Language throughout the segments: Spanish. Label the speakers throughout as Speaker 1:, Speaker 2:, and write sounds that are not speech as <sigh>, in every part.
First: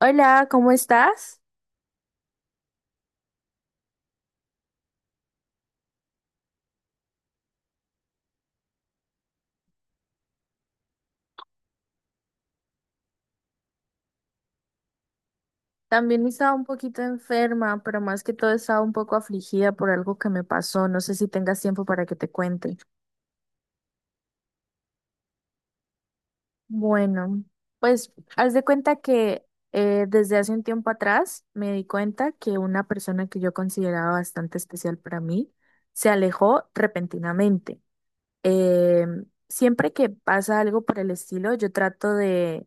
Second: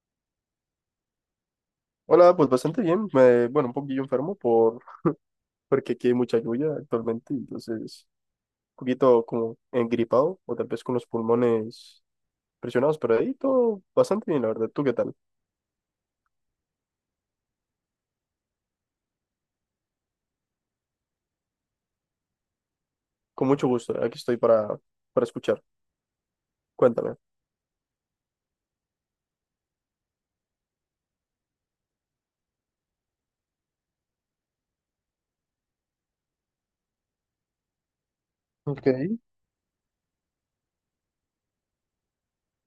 Speaker 1: Hola, ¿cómo estás?
Speaker 2: Hola, pues bastante bien. Bueno, un poquillo enfermo por, <laughs> porque aquí hay mucha lluvia actualmente, entonces un poquito como engripado o tal vez con los pulmones presionados, pero ahí todo bastante bien, la verdad. ¿Tú qué tal?
Speaker 1: También estaba un poquito enferma, pero más que todo estaba un poco afligida por algo que me pasó. No sé si tengas tiempo para que te cuente.
Speaker 2: Con mucho gusto, aquí estoy para escuchar. Cuéntame.
Speaker 1: Bueno, pues haz de cuenta que desde hace un tiempo atrás me di cuenta que una persona que yo consideraba bastante especial para mí se alejó repentinamente.
Speaker 2: Ok.
Speaker 1: Siempre que pasa algo por el estilo, yo trato de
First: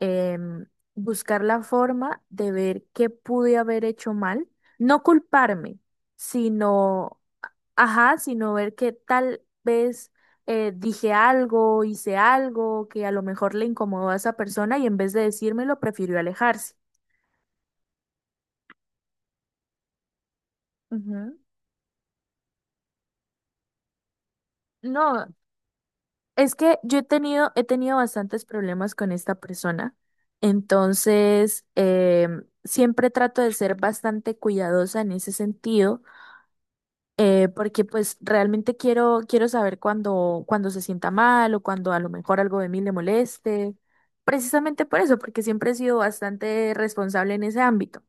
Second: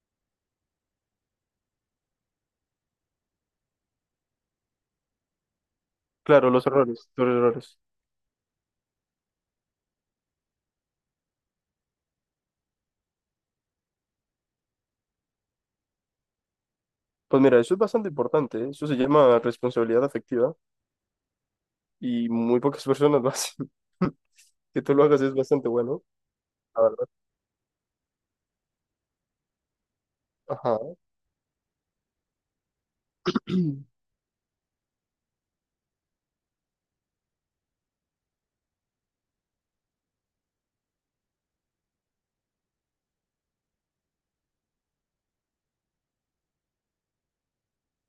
Speaker 1: em, buscar la forma de ver qué pude haber hecho mal, no culparme,
Speaker 2: Claro, los errores,
Speaker 1: sino,
Speaker 2: los errores.
Speaker 1: ajá, sino ver que tal vez dije algo, hice algo que a lo mejor le incomodó a esa persona y en vez de decírmelo, prefirió alejarse.
Speaker 2: Pues mira, eso es bastante importante, ¿eh? Eso se llama responsabilidad afectiva
Speaker 1: Ujú.
Speaker 2: y muy pocas <laughs> personas lo hacen. <laughs> Que tú lo hagas
Speaker 1: No,
Speaker 2: es bastante bueno,
Speaker 1: es que
Speaker 2: la
Speaker 1: yo
Speaker 2: verdad.
Speaker 1: he tenido bastantes problemas con esta persona,
Speaker 2: Ajá. <clears throat>
Speaker 1: entonces siempre trato de ser bastante cuidadosa en ese sentido, porque pues realmente quiero, quiero saber cuando, cuando se sienta mal o cuando a lo mejor algo de mí le moleste, precisamente por eso, porque siempre he sido bastante responsable en ese ámbito.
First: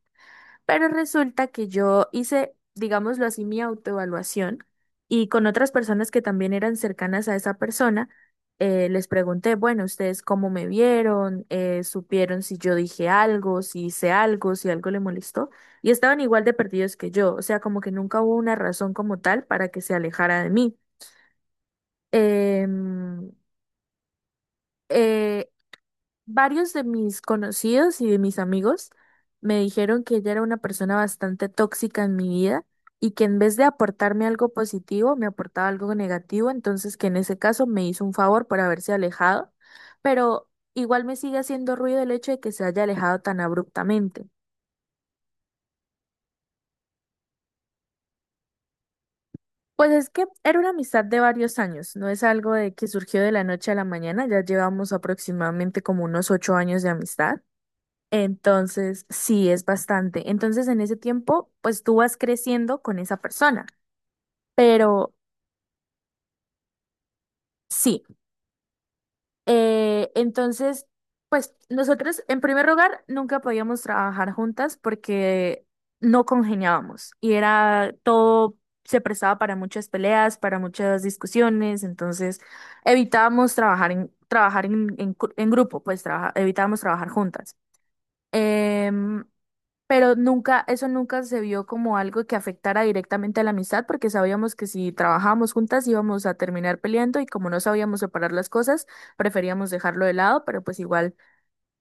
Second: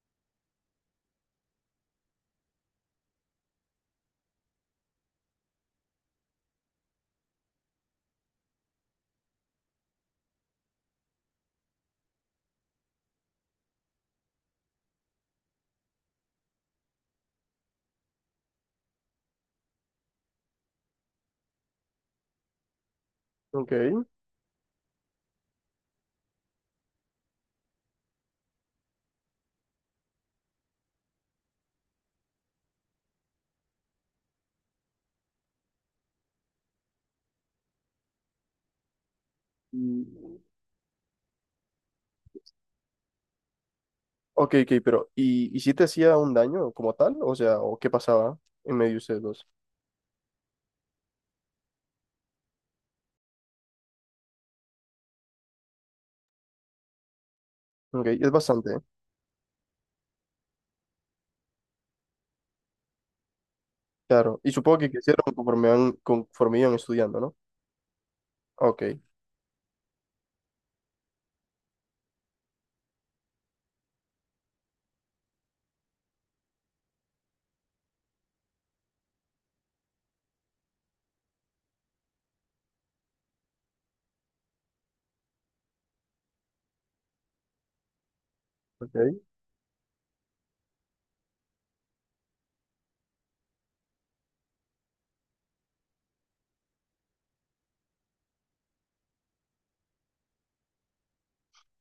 Speaker 1: Pero resulta que yo hice, digámoslo así, mi autoevaluación y con otras personas que también eran cercanas a esa persona, les pregunté, bueno, ¿ustedes cómo me vieron? ¿Eh, supieron si yo dije algo, si hice algo, si algo le molestó? Y estaban igual de perdidos que yo, o sea, como que nunca hubo una razón como tal para que se alejara de mí. Em,
Speaker 2: Ok.
Speaker 1: eh, Varios de mis conocidos y de mis amigos me dijeron que ella era una persona bastante tóxica en mi vida y que en vez de aportarme algo positivo, me aportaba algo negativo, entonces que en ese caso me hizo un favor por haberse alejado, pero igual me sigue haciendo ruido el hecho de que se haya alejado tan abruptamente.
Speaker 2: Ok, ok, pero ¿y si te hacía un daño como tal? O sea, ¿o qué pasaba en medio de ustedes dos?
Speaker 1: Pues es que era una amistad de varios años, no es algo de que surgió de la noche a la mañana, ya llevamos aproximadamente como unos 8 años de amistad.
Speaker 2: Ok, es bastante, ¿eh?
Speaker 1: Entonces, sí, es bastante. Entonces, en ese tiempo, pues tú vas creciendo con esa persona.
Speaker 2: Claro. Y supongo que
Speaker 1: Pero
Speaker 2: crecieron conforme, van, conforme iban estudiando, ¿no?
Speaker 1: sí,
Speaker 2: Ok,
Speaker 1: entonces, pues nosotros, en primer lugar, nunca podíamos trabajar juntas porque no congeniábamos y era todo, se prestaba para muchas peleas, para muchas discusiones. Entonces, evitábamos trabajar en grupo, evitábamos trabajar juntas. Em,
Speaker 2: ok.
Speaker 1: Pero nunca, eso nunca se vio como algo que afectara directamente a la amistad, porque sabíamos que si trabajábamos juntas íbamos a terminar peleando y como no sabíamos separar las cosas, preferíamos dejarlo de lado, pero pues igual,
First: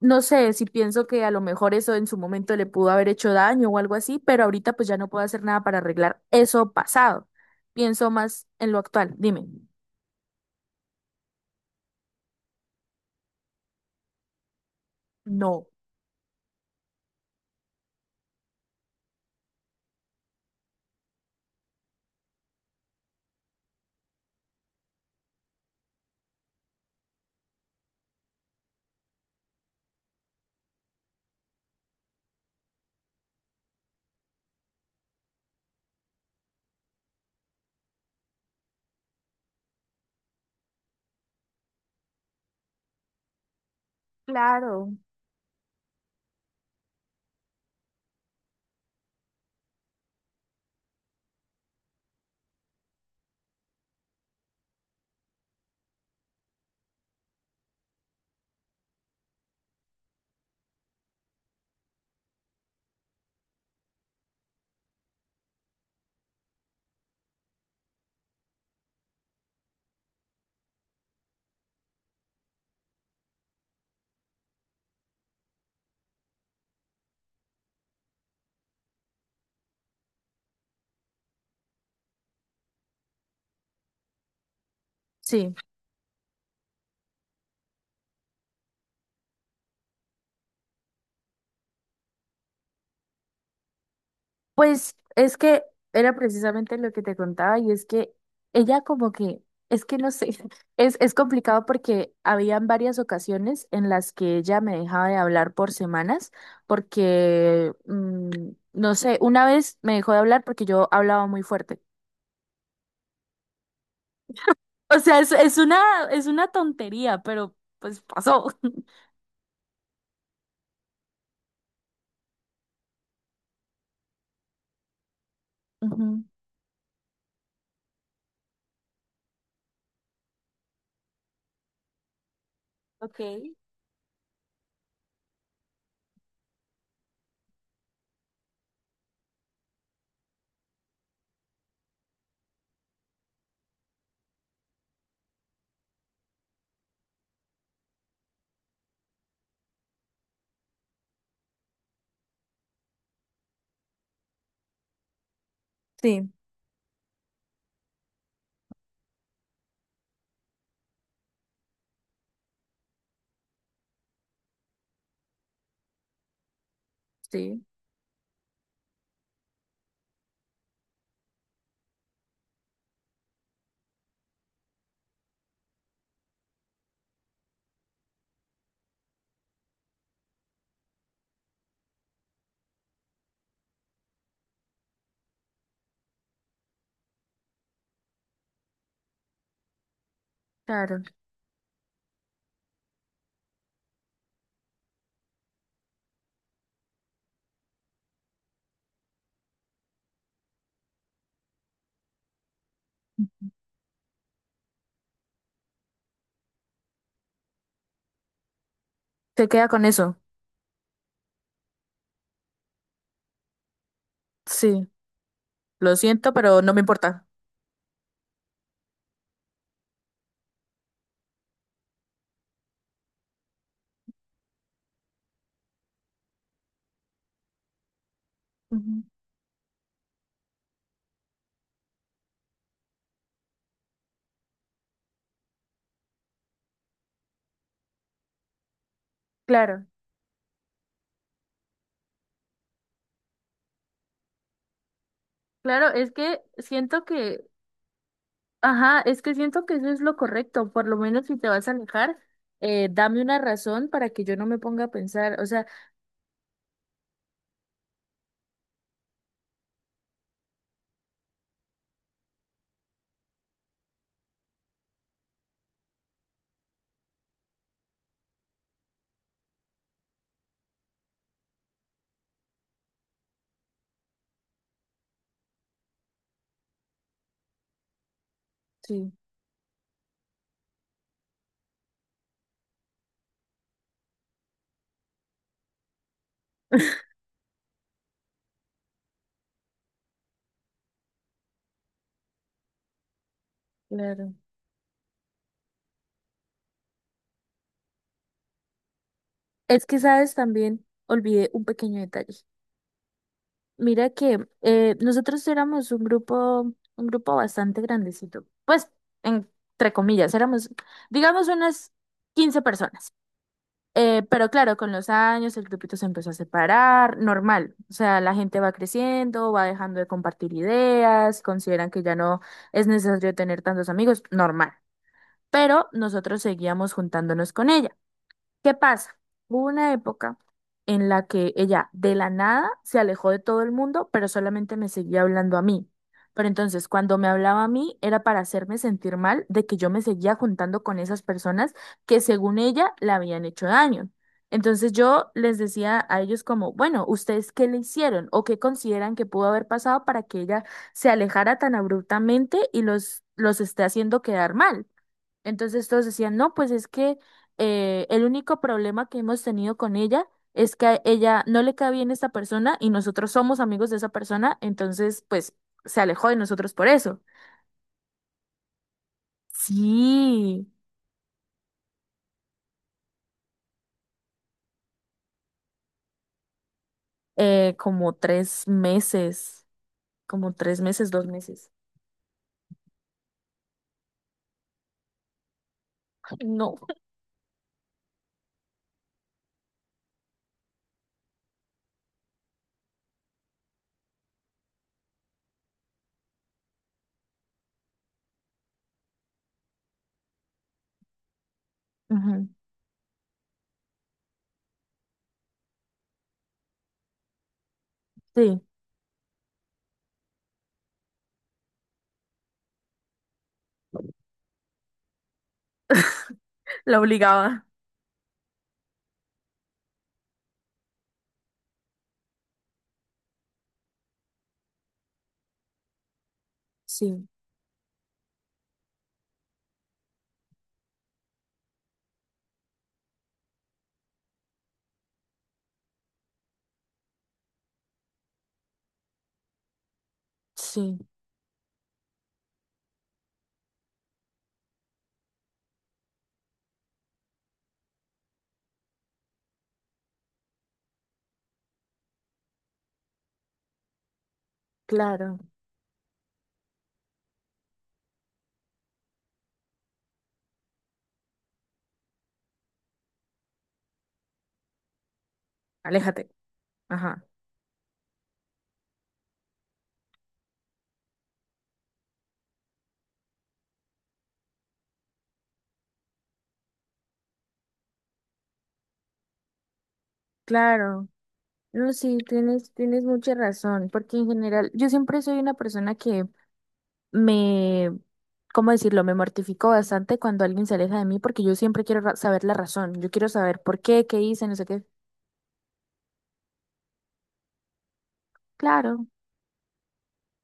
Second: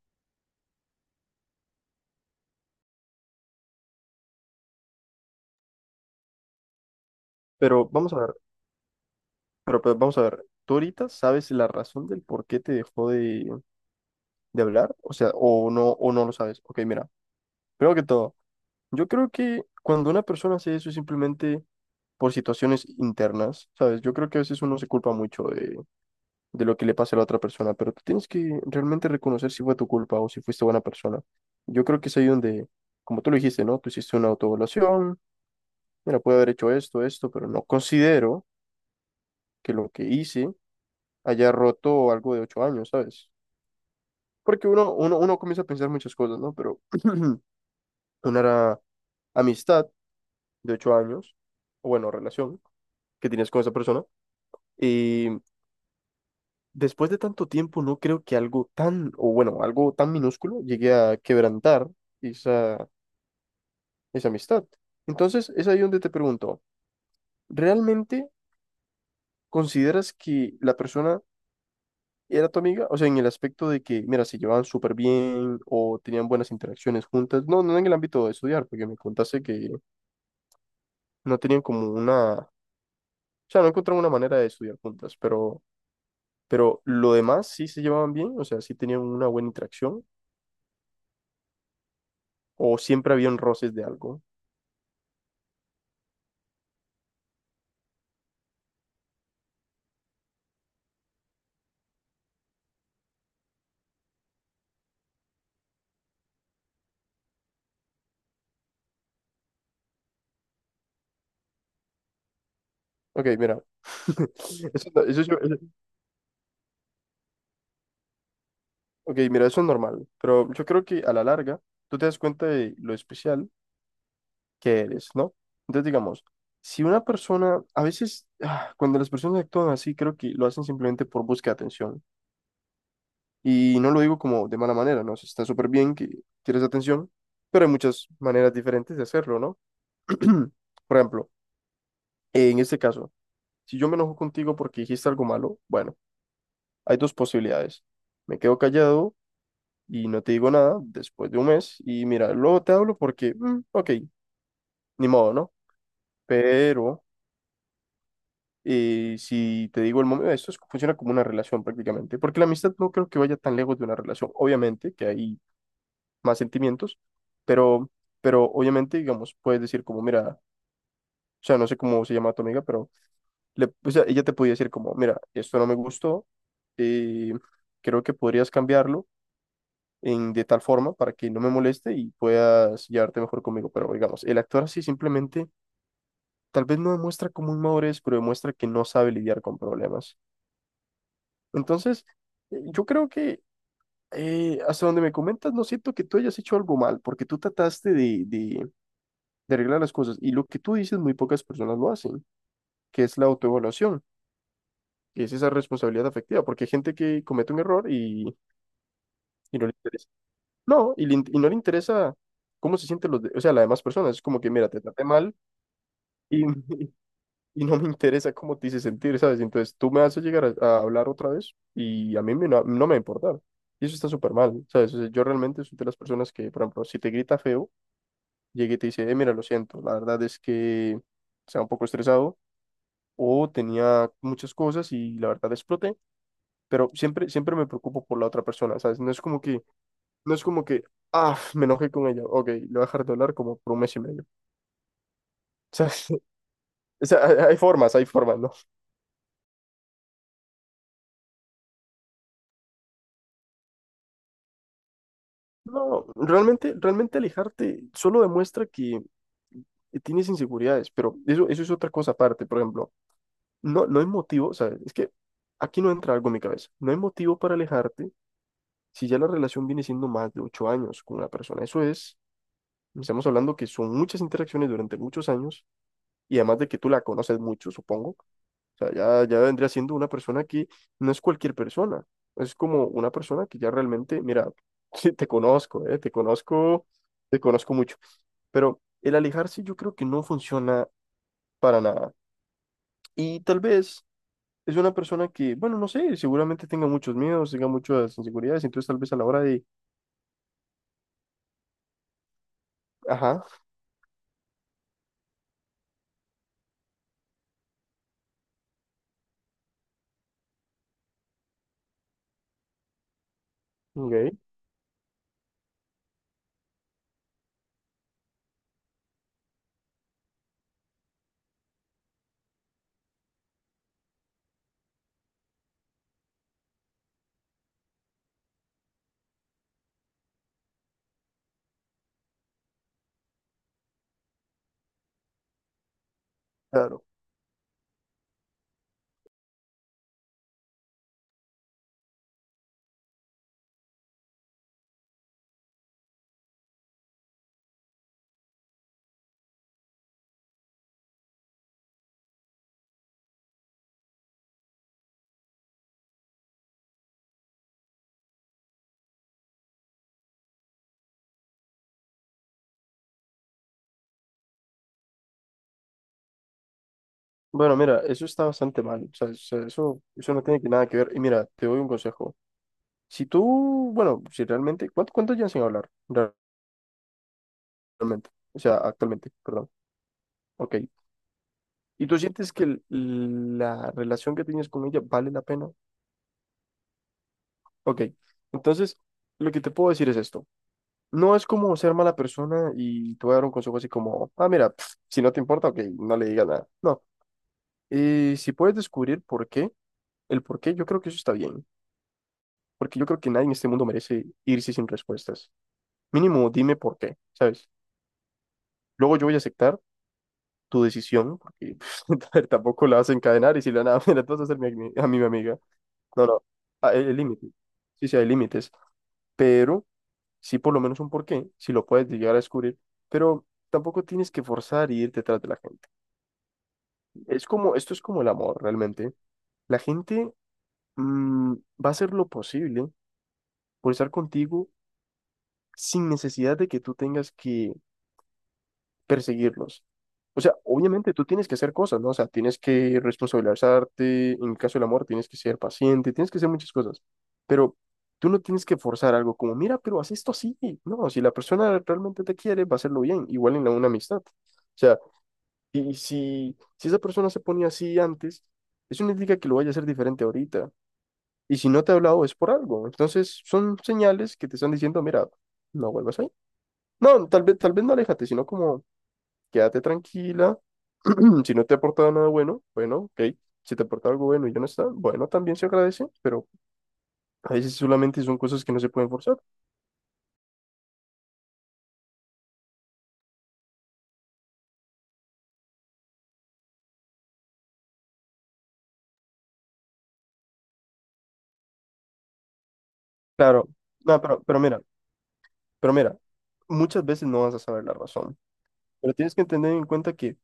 Speaker 1: no sé si pienso que a lo mejor eso en su momento le pudo haber hecho daño o algo así, pero ahorita pues ya no puedo hacer nada para arreglar eso pasado.
Speaker 2: Pero
Speaker 1: Pienso
Speaker 2: vamos a ver,
Speaker 1: más en lo actual. Dime.
Speaker 2: pero vamos a ver, ¿tú ahorita sabes la razón del por qué te dejó de, hablar? O sea,
Speaker 1: No.
Speaker 2: o no lo sabes. Ok, mira, primero que todo, yo creo que cuando una persona hace eso es simplemente por situaciones internas, ¿sabes? Yo creo que a veces uno se culpa mucho de lo que le pase a la otra persona, pero tú tienes que realmente reconocer si fue tu culpa o si fuiste buena persona. Yo creo que es ahí donde, como tú lo dijiste, ¿no? Tú hiciste una autoevaluación, mira, puedo haber hecho esto, esto, pero no considero que lo que hice haya roto algo de 8 años, ¿sabes? Porque uno,
Speaker 1: Claro.
Speaker 2: uno, uno comienza a pensar muchas cosas, ¿no? Pero <clears throat> una era amistad de 8 años, o bueno, relación que tienes con esa persona, y después de tanto tiempo, no creo que algo tan, o bueno, algo tan minúsculo llegue a quebrantar esa, esa amistad. Entonces, es ahí donde te pregunto, ¿realmente consideras que la persona era tu amiga? O sea, en el aspecto de que, mira, se llevaban súper bien o tenían buenas interacciones juntas. No, no en el ámbito de estudiar, porque me contaste que no tenían como una, o sea, no encontraron una manera de estudiar juntas,
Speaker 1: Sí.
Speaker 2: pero, lo demás sí se llevaban bien, o sea, sí tenían una buena interacción o siempre habían roces de algo.
Speaker 1: Pues es que era precisamente lo que te contaba y es que ella como que, es que no sé, <laughs> es complicado porque habían varias ocasiones en las que ella me dejaba de hablar por semanas porque, no sé, una vez me dejó de hablar porque yo hablaba muy fuerte.
Speaker 2: Ok, mira. <laughs> Eso,
Speaker 1: O
Speaker 2: no-
Speaker 1: sea,
Speaker 2: eso yo- eso-
Speaker 1: es una tontería, pero pues pasó. <laughs>
Speaker 2: ok, mira, eso es normal, pero yo creo que a la larga tú te das cuenta de lo especial que eres, ¿no? Entonces,
Speaker 1: Ujú.
Speaker 2: digamos, si una persona, a veces, cuando las personas actúan así, creo que lo hacen simplemente por búsqueda de atención.
Speaker 1: Ok.
Speaker 2: Y no lo digo como de mala manera, ¿no? O sea, está súper bien que quieres atención, pero hay muchas maneras diferentes de hacerlo, ¿no? <clears throat> Por ejemplo, en este caso, si yo me enojo contigo porque dijiste algo malo, bueno, hay dos posibilidades. Me quedo callado y no te digo nada después de un mes y mira, luego te hablo porque, ok, ni modo, ¿no?
Speaker 1: Sí,
Speaker 2: Pero si te digo el momento, funciona como una relación prácticamente, porque la amistad no creo que vaya tan lejos de una relación, obviamente que hay más sentimientos,
Speaker 1: sí,
Speaker 2: pero, obviamente, digamos, puedes decir como, mira, o sea, no sé cómo se llama tu amiga, pero le, o sea, ella te podía decir como, mira, esto no me gustó, eh, creo que podrías cambiarlo en, de tal forma para que no me moleste y puedas llevarte mejor conmigo. Pero digamos, el actuar así simplemente tal vez no demuestra como inmadurez, pero demuestra que no sabe lidiar con problemas.
Speaker 1: claro.
Speaker 2: Entonces, yo creo que hasta donde me comentas, no siento que tú hayas hecho algo mal, porque tú trataste de arreglar las cosas y lo que tú dices, muy pocas personas lo hacen, que es la autoevaluación. Que es esa responsabilidad afectiva, porque hay gente que comete un error y,
Speaker 1: Se
Speaker 2: no
Speaker 1: queda
Speaker 2: le
Speaker 1: con
Speaker 2: interesa.
Speaker 1: eso.
Speaker 2: No, y no le interesa cómo se sienten los, o sea, las demás personas. Es como que, mira, te
Speaker 1: Sí,
Speaker 2: traté mal
Speaker 1: lo siento,
Speaker 2: y,
Speaker 1: pero no me
Speaker 2: <laughs>
Speaker 1: importa.
Speaker 2: y no me interesa cómo te hice sentir, ¿sabes? Entonces tú me haces llegar a hablar otra vez y a mí no, no me va a importar. Y eso está súper mal, ¿sabes? O sea, yo realmente soy de las personas que, por ejemplo, si te grita feo, llegué y te
Speaker 1: Ujú.
Speaker 2: dice, mira, lo siento, la verdad es que estaba un poco estresado o tenía muchas cosas y la verdad exploté, pero siempre, siempre me preocupo por la otra persona, ¿sabes? No es como que
Speaker 1: Claro.
Speaker 2: No es como que, ah, me enojé con ella. Ok, le voy a dejar de hablar como por un mes y medio. O
Speaker 1: Claro,
Speaker 2: sea,
Speaker 1: es
Speaker 2: <laughs>
Speaker 1: que siento
Speaker 2: o sea, hay
Speaker 1: que,
Speaker 2: hay formas, hay formas, ¿no?
Speaker 1: ajá, es que siento que eso es lo correcto, por lo menos si te vas a alejar, dame una razón para que yo no me ponga a pensar, o sea,
Speaker 2: No, realmente, realmente alejarte solo demuestra que tienes inseguridades, pero eso es otra cosa aparte. Por ejemplo, no, no hay motivo, o sea, es que aquí no entra algo en mi cabeza. No hay motivo para alejarte si ya la relación viene siendo más de 8 años con una persona. Eso es, estamos hablando que son muchas interacciones durante muchos años y además de que tú la conoces mucho, supongo. O sea,
Speaker 1: sí,
Speaker 2: ya, ya vendría siendo una persona que no es cualquier persona. Es como una persona que ya realmente, mira, <laughs> sí, te conozco, te conozco, te conozco mucho. Pero el alejarse yo creo que no funciona para nada. Y tal vez
Speaker 1: claro.
Speaker 2: es una persona que, bueno, no sé, seguramente tenga muchos miedos, tenga muchas inseguridades, entonces tal vez a la hora de,
Speaker 1: Es que, sabes, también olvidé un pequeño detalle.
Speaker 2: ajá,
Speaker 1: Mira que nosotros éramos un grupo bastante grandecito, pues, entre comillas, éramos, digamos, unas 15 personas.
Speaker 2: ok,
Speaker 1: Pero claro, con los años el grupito se empezó a separar, normal. O sea, la gente va creciendo, va dejando de compartir ideas, consideran que ya no es necesario tener tantos amigos, normal. Pero nosotros seguíamos juntándonos con ella. ¿Qué pasa? Hubo una época en la que ella de la nada se alejó de todo el mundo, pero solamente me seguía hablando a mí. Pero entonces,
Speaker 2: claro.
Speaker 1: cuando me hablaba a mí, era para hacerme sentir mal de que yo me seguía juntando con esas personas que según ella le habían hecho daño. Entonces yo les decía a ellos como, bueno, ¿ustedes qué le hicieron o qué consideran que pudo haber pasado para que ella se alejara tan abruptamente y los esté haciendo quedar mal? Entonces todos decían, no, pues es que el único problema que hemos tenido con ella es que a ella no le cae bien esta persona y nosotros somos amigos de esa persona, entonces pues se alejó de nosotros por eso.
Speaker 2: Bueno, mira, eso está bastante mal. O sea, eso no tiene
Speaker 1: Sí,
Speaker 2: que nada que ver. Y mira, te doy un consejo. Si tú, bueno, si realmente, ¿cuánto llevan sin hablar?
Speaker 1: como
Speaker 2: Actualmente, o
Speaker 1: tres
Speaker 2: sea, actualmente,
Speaker 1: meses,
Speaker 2: perdón.
Speaker 1: como
Speaker 2: Ok.
Speaker 1: 3 meses, 2 meses.
Speaker 2: ¿Y tú sientes que la relación que tienes con ella vale la pena?
Speaker 1: Ay, no.
Speaker 2: Ok. Entonces, lo que te puedo decir es esto. No es como ser mala persona y te voy a dar un consejo así como, ah, mira, pf, si no te importa, ok, no le digas nada. No. Y si puedes descubrir por qué, el por qué, yo creo que eso está bien.
Speaker 1: Ujú,
Speaker 2: Porque yo creo que nadie en este mundo merece irse sin respuestas. Mínimo, dime por qué, ¿sabes?
Speaker 1: sí,
Speaker 2: Luego yo voy a aceptar tu decisión, ¿no? Porque <laughs> a ver, tampoco la vas a encadenar y si la nada, <laughs> mira, tú vas a hacer a mí mi amiga. No, no, ah,
Speaker 1: la
Speaker 2: el límite.
Speaker 1: obligaba.
Speaker 2: Sí, sí, hay límites, pero sí por lo menos un porqué, si lo puedes llegar a descubrir, pero tampoco tienes que forzar y ir detrás de la gente.
Speaker 1: Sí,
Speaker 2: Es como, esto es como el amor, realmente. La gente mm, va a hacer lo posible por estar contigo sin necesidad de que tú tengas que perseguirlos. O sea,
Speaker 1: sí,
Speaker 2: obviamente tú tienes que hacer cosas, ¿no? O sea, tienes que responsabilizarte, en el caso del amor tienes que ser paciente, tienes que hacer muchas cosas, pero tú no tienes que forzar algo como, mira, pero haz esto así, no, si la persona realmente te quiere, va a hacerlo bien, igual en la, una amistad. O sea,
Speaker 1: claro.
Speaker 2: y si esa persona se ponía así antes, eso no indica que lo vaya a hacer diferente ahorita. Y si no te ha hablado es por algo. Entonces son señales que te están diciendo, mira, no vuelvas
Speaker 1: Aléjate.
Speaker 2: ahí.
Speaker 1: Ajá,
Speaker 2: No, tal vez no aléjate, sino como quédate tranquila. <clears throat> Si no te ha aportado nada bueno, bueno, ok. Si te aporta algo bueno y ya no está, bueno, también se agradece, pero a veces solamente son cosas que no se pueden forzar.
Speaker 1: claro. No, sí, tienes, tienes mucha razón, porque en general yo siempre soy una persona que me, ¿cómo decirlo? Me mortifico bastante cuando alguien se aleja de mí porque yo siempre quiero saber la razón. Yo quiero saber
Speaker 2: Claro,
Speaker 1: por qué, qué
Speaker 2: no, pero,
Speaker 1: hice, no
Speaker 2: pero
Speaker 1: sé
Speaker 2: mira,
Speaker 1: qué.
Speaker 2: pero mira, muchas veces no vas a saber la razón,
Speaker 1: Claro,
Speaker 2: pero tienes que tener en cuenta que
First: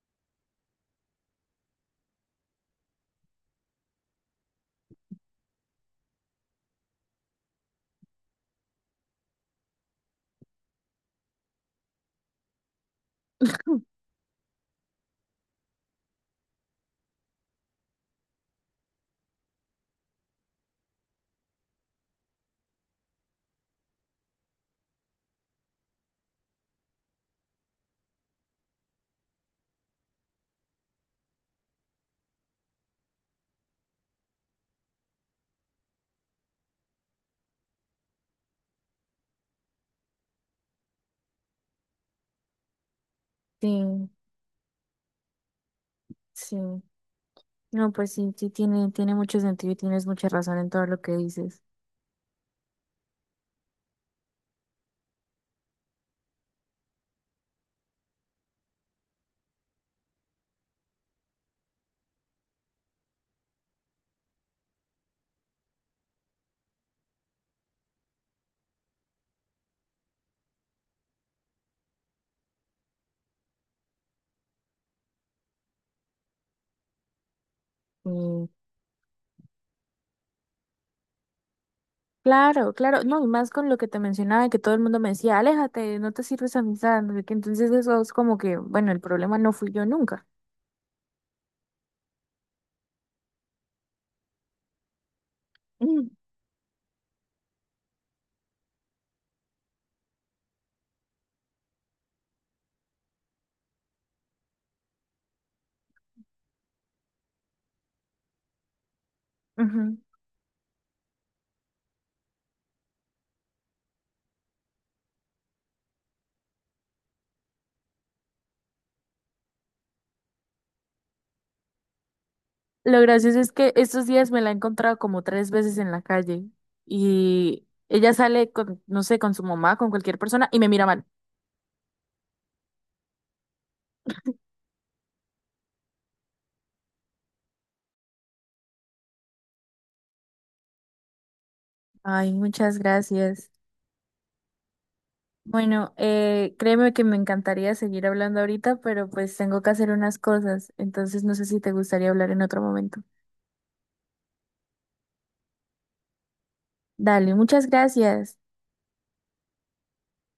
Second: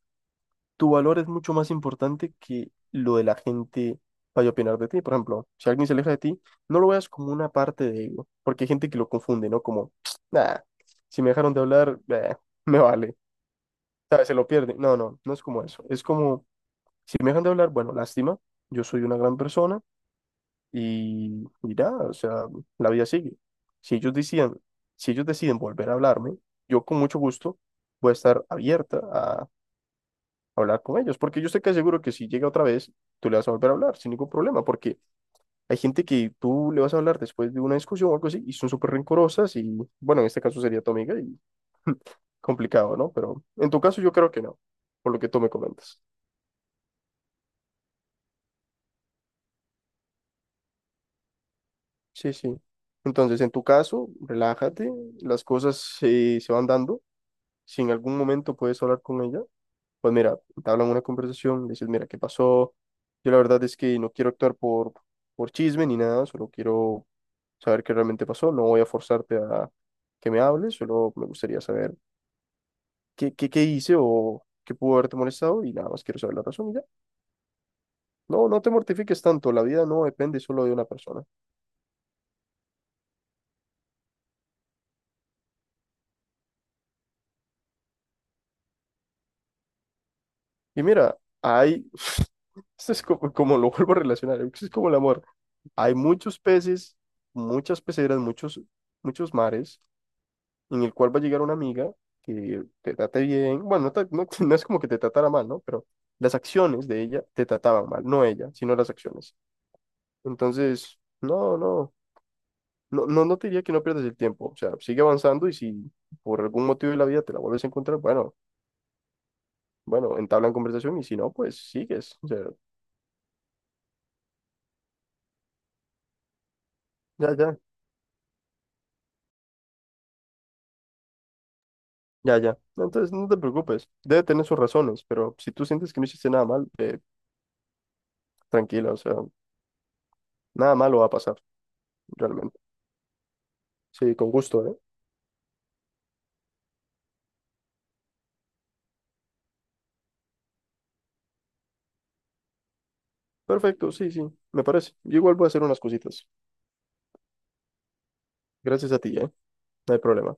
Speaker 2: tu valor es mucho más importante que lo de la gente vaya a opinar de ti. Por ejemplo, si alguien se aleja de ti, no lo veas como una parte de ego, porque hay gente que lo confunde, ¿no? Como, <tsk> nada, si me dejaron de hablar, me vale. Sea, se lo pierde. No, no, no es como eso. Es como, si me dejan de hablar, bueno, lástima, yo soy una gran persona y ya, o sea, la vida sigue. Si ellos decían, si ellos deciden volver a hablarme, yo con mucho gusto voy a estar abierta a hablar con ellos, porque yo sé que seguro que si llega otra vez, tú le vas a volver a hablar sin ningún problema, porque hay gente que tú le vas a hablar después de una discusión o algo así y son súper rencorosas y, bueno, en este caso sería tu amiga y complicado, ¿no? Pero en tu caso
Speaker 1: sí,
Speaker 2: yo creo que no, por lo que tú me comentas.
Speaker 1: sí. No, pues sí, sí tiene, tiene mucho sentido y tienes mucha razón en todo lo que dices.
Speaker 2: Sí, sí. Entonces, en tu caso, relájate, las cosas se van dando. Si en algún momento puedes hablar con ella, pues mira, te hablan una conversación, le dices, mira, ¿qué pasó? Yo la verdad es que no quiero actuar por chisme ni nada, solo quiero saber qué realmente pasó. No voy a forzarte a que me hables, solo me gustaría saber qué hice o qué pudo haberte molestado y nada más quiero saber la razón y ya.
Speaker 1: Mm,
Speaker 2: No, no te mortifiques tanto, la vida no depende solo de una persona.
Speaker 1: claro, claro, no, y más con lo que te mencionaba, que todo el mundo me decía, aléjate, no te sirves amistad, no sé qué. Entonces eso es como que, bueno, el problema no fui yo nunca.
Speaker 2: Y mira, hay, <laughs> esto es como, como lo vuelvo a relacionar, esto es como el amor. Hay
Speaker 1: Mm,
Speaker 2: muchos peces, muchas peceras, muchos, muchos mares, en el cual va a llegar una amiga que te trate bien. Bueno, no, <laughs> no es como que te tratara mal, ¿no? Pero las acciones de ella te trataban mal, no ella, sino las acciones.
Speaker 1: ujú.
Speaker 2: Entonces, no, no, no, no, no te diría que no pierdas el tiempo. O sea, sigue avanzando y si por algún motivo de la vida te la vuelves a encontrar, bueno, bueno, entablan conversación y si no, pues sigues. O sea,
Speaker 1: Lo gracioso es que estos días me la he encontrado como 3 veces en la calle
Speaker 2: ya, ya.
Speaker 1: y ella sale con, no sé, con su mamá, con cualquier persona y me mira mal.
Speaker 2: Ya, ya. No, entonces no te preocupes. Debe tener sus razones, pero si tú sientes que no hiciste nada mal, tranquila, o sea, nada malo va a pasar,
Speaker 1: Ay,
Speaker 2: realmente.
Speaker 1: muchas gracias.
Speaker 2: Sí, con gusto, ¿eh?
Speaker 1: Bueno, créeme que me encantaría seguir hablando ahorita, pero pues tengo que hacer unas cosas, entonces no sé si te gustaría hablar en otro momento.
Speaker 2: Perfecto, sí, sí, me parece. Yo igual voy a hacer unas cositas.
Speaker 1: Dale, muchas gracias.
Speaker 2: Gracias a ti, ¿eh? No hay problema.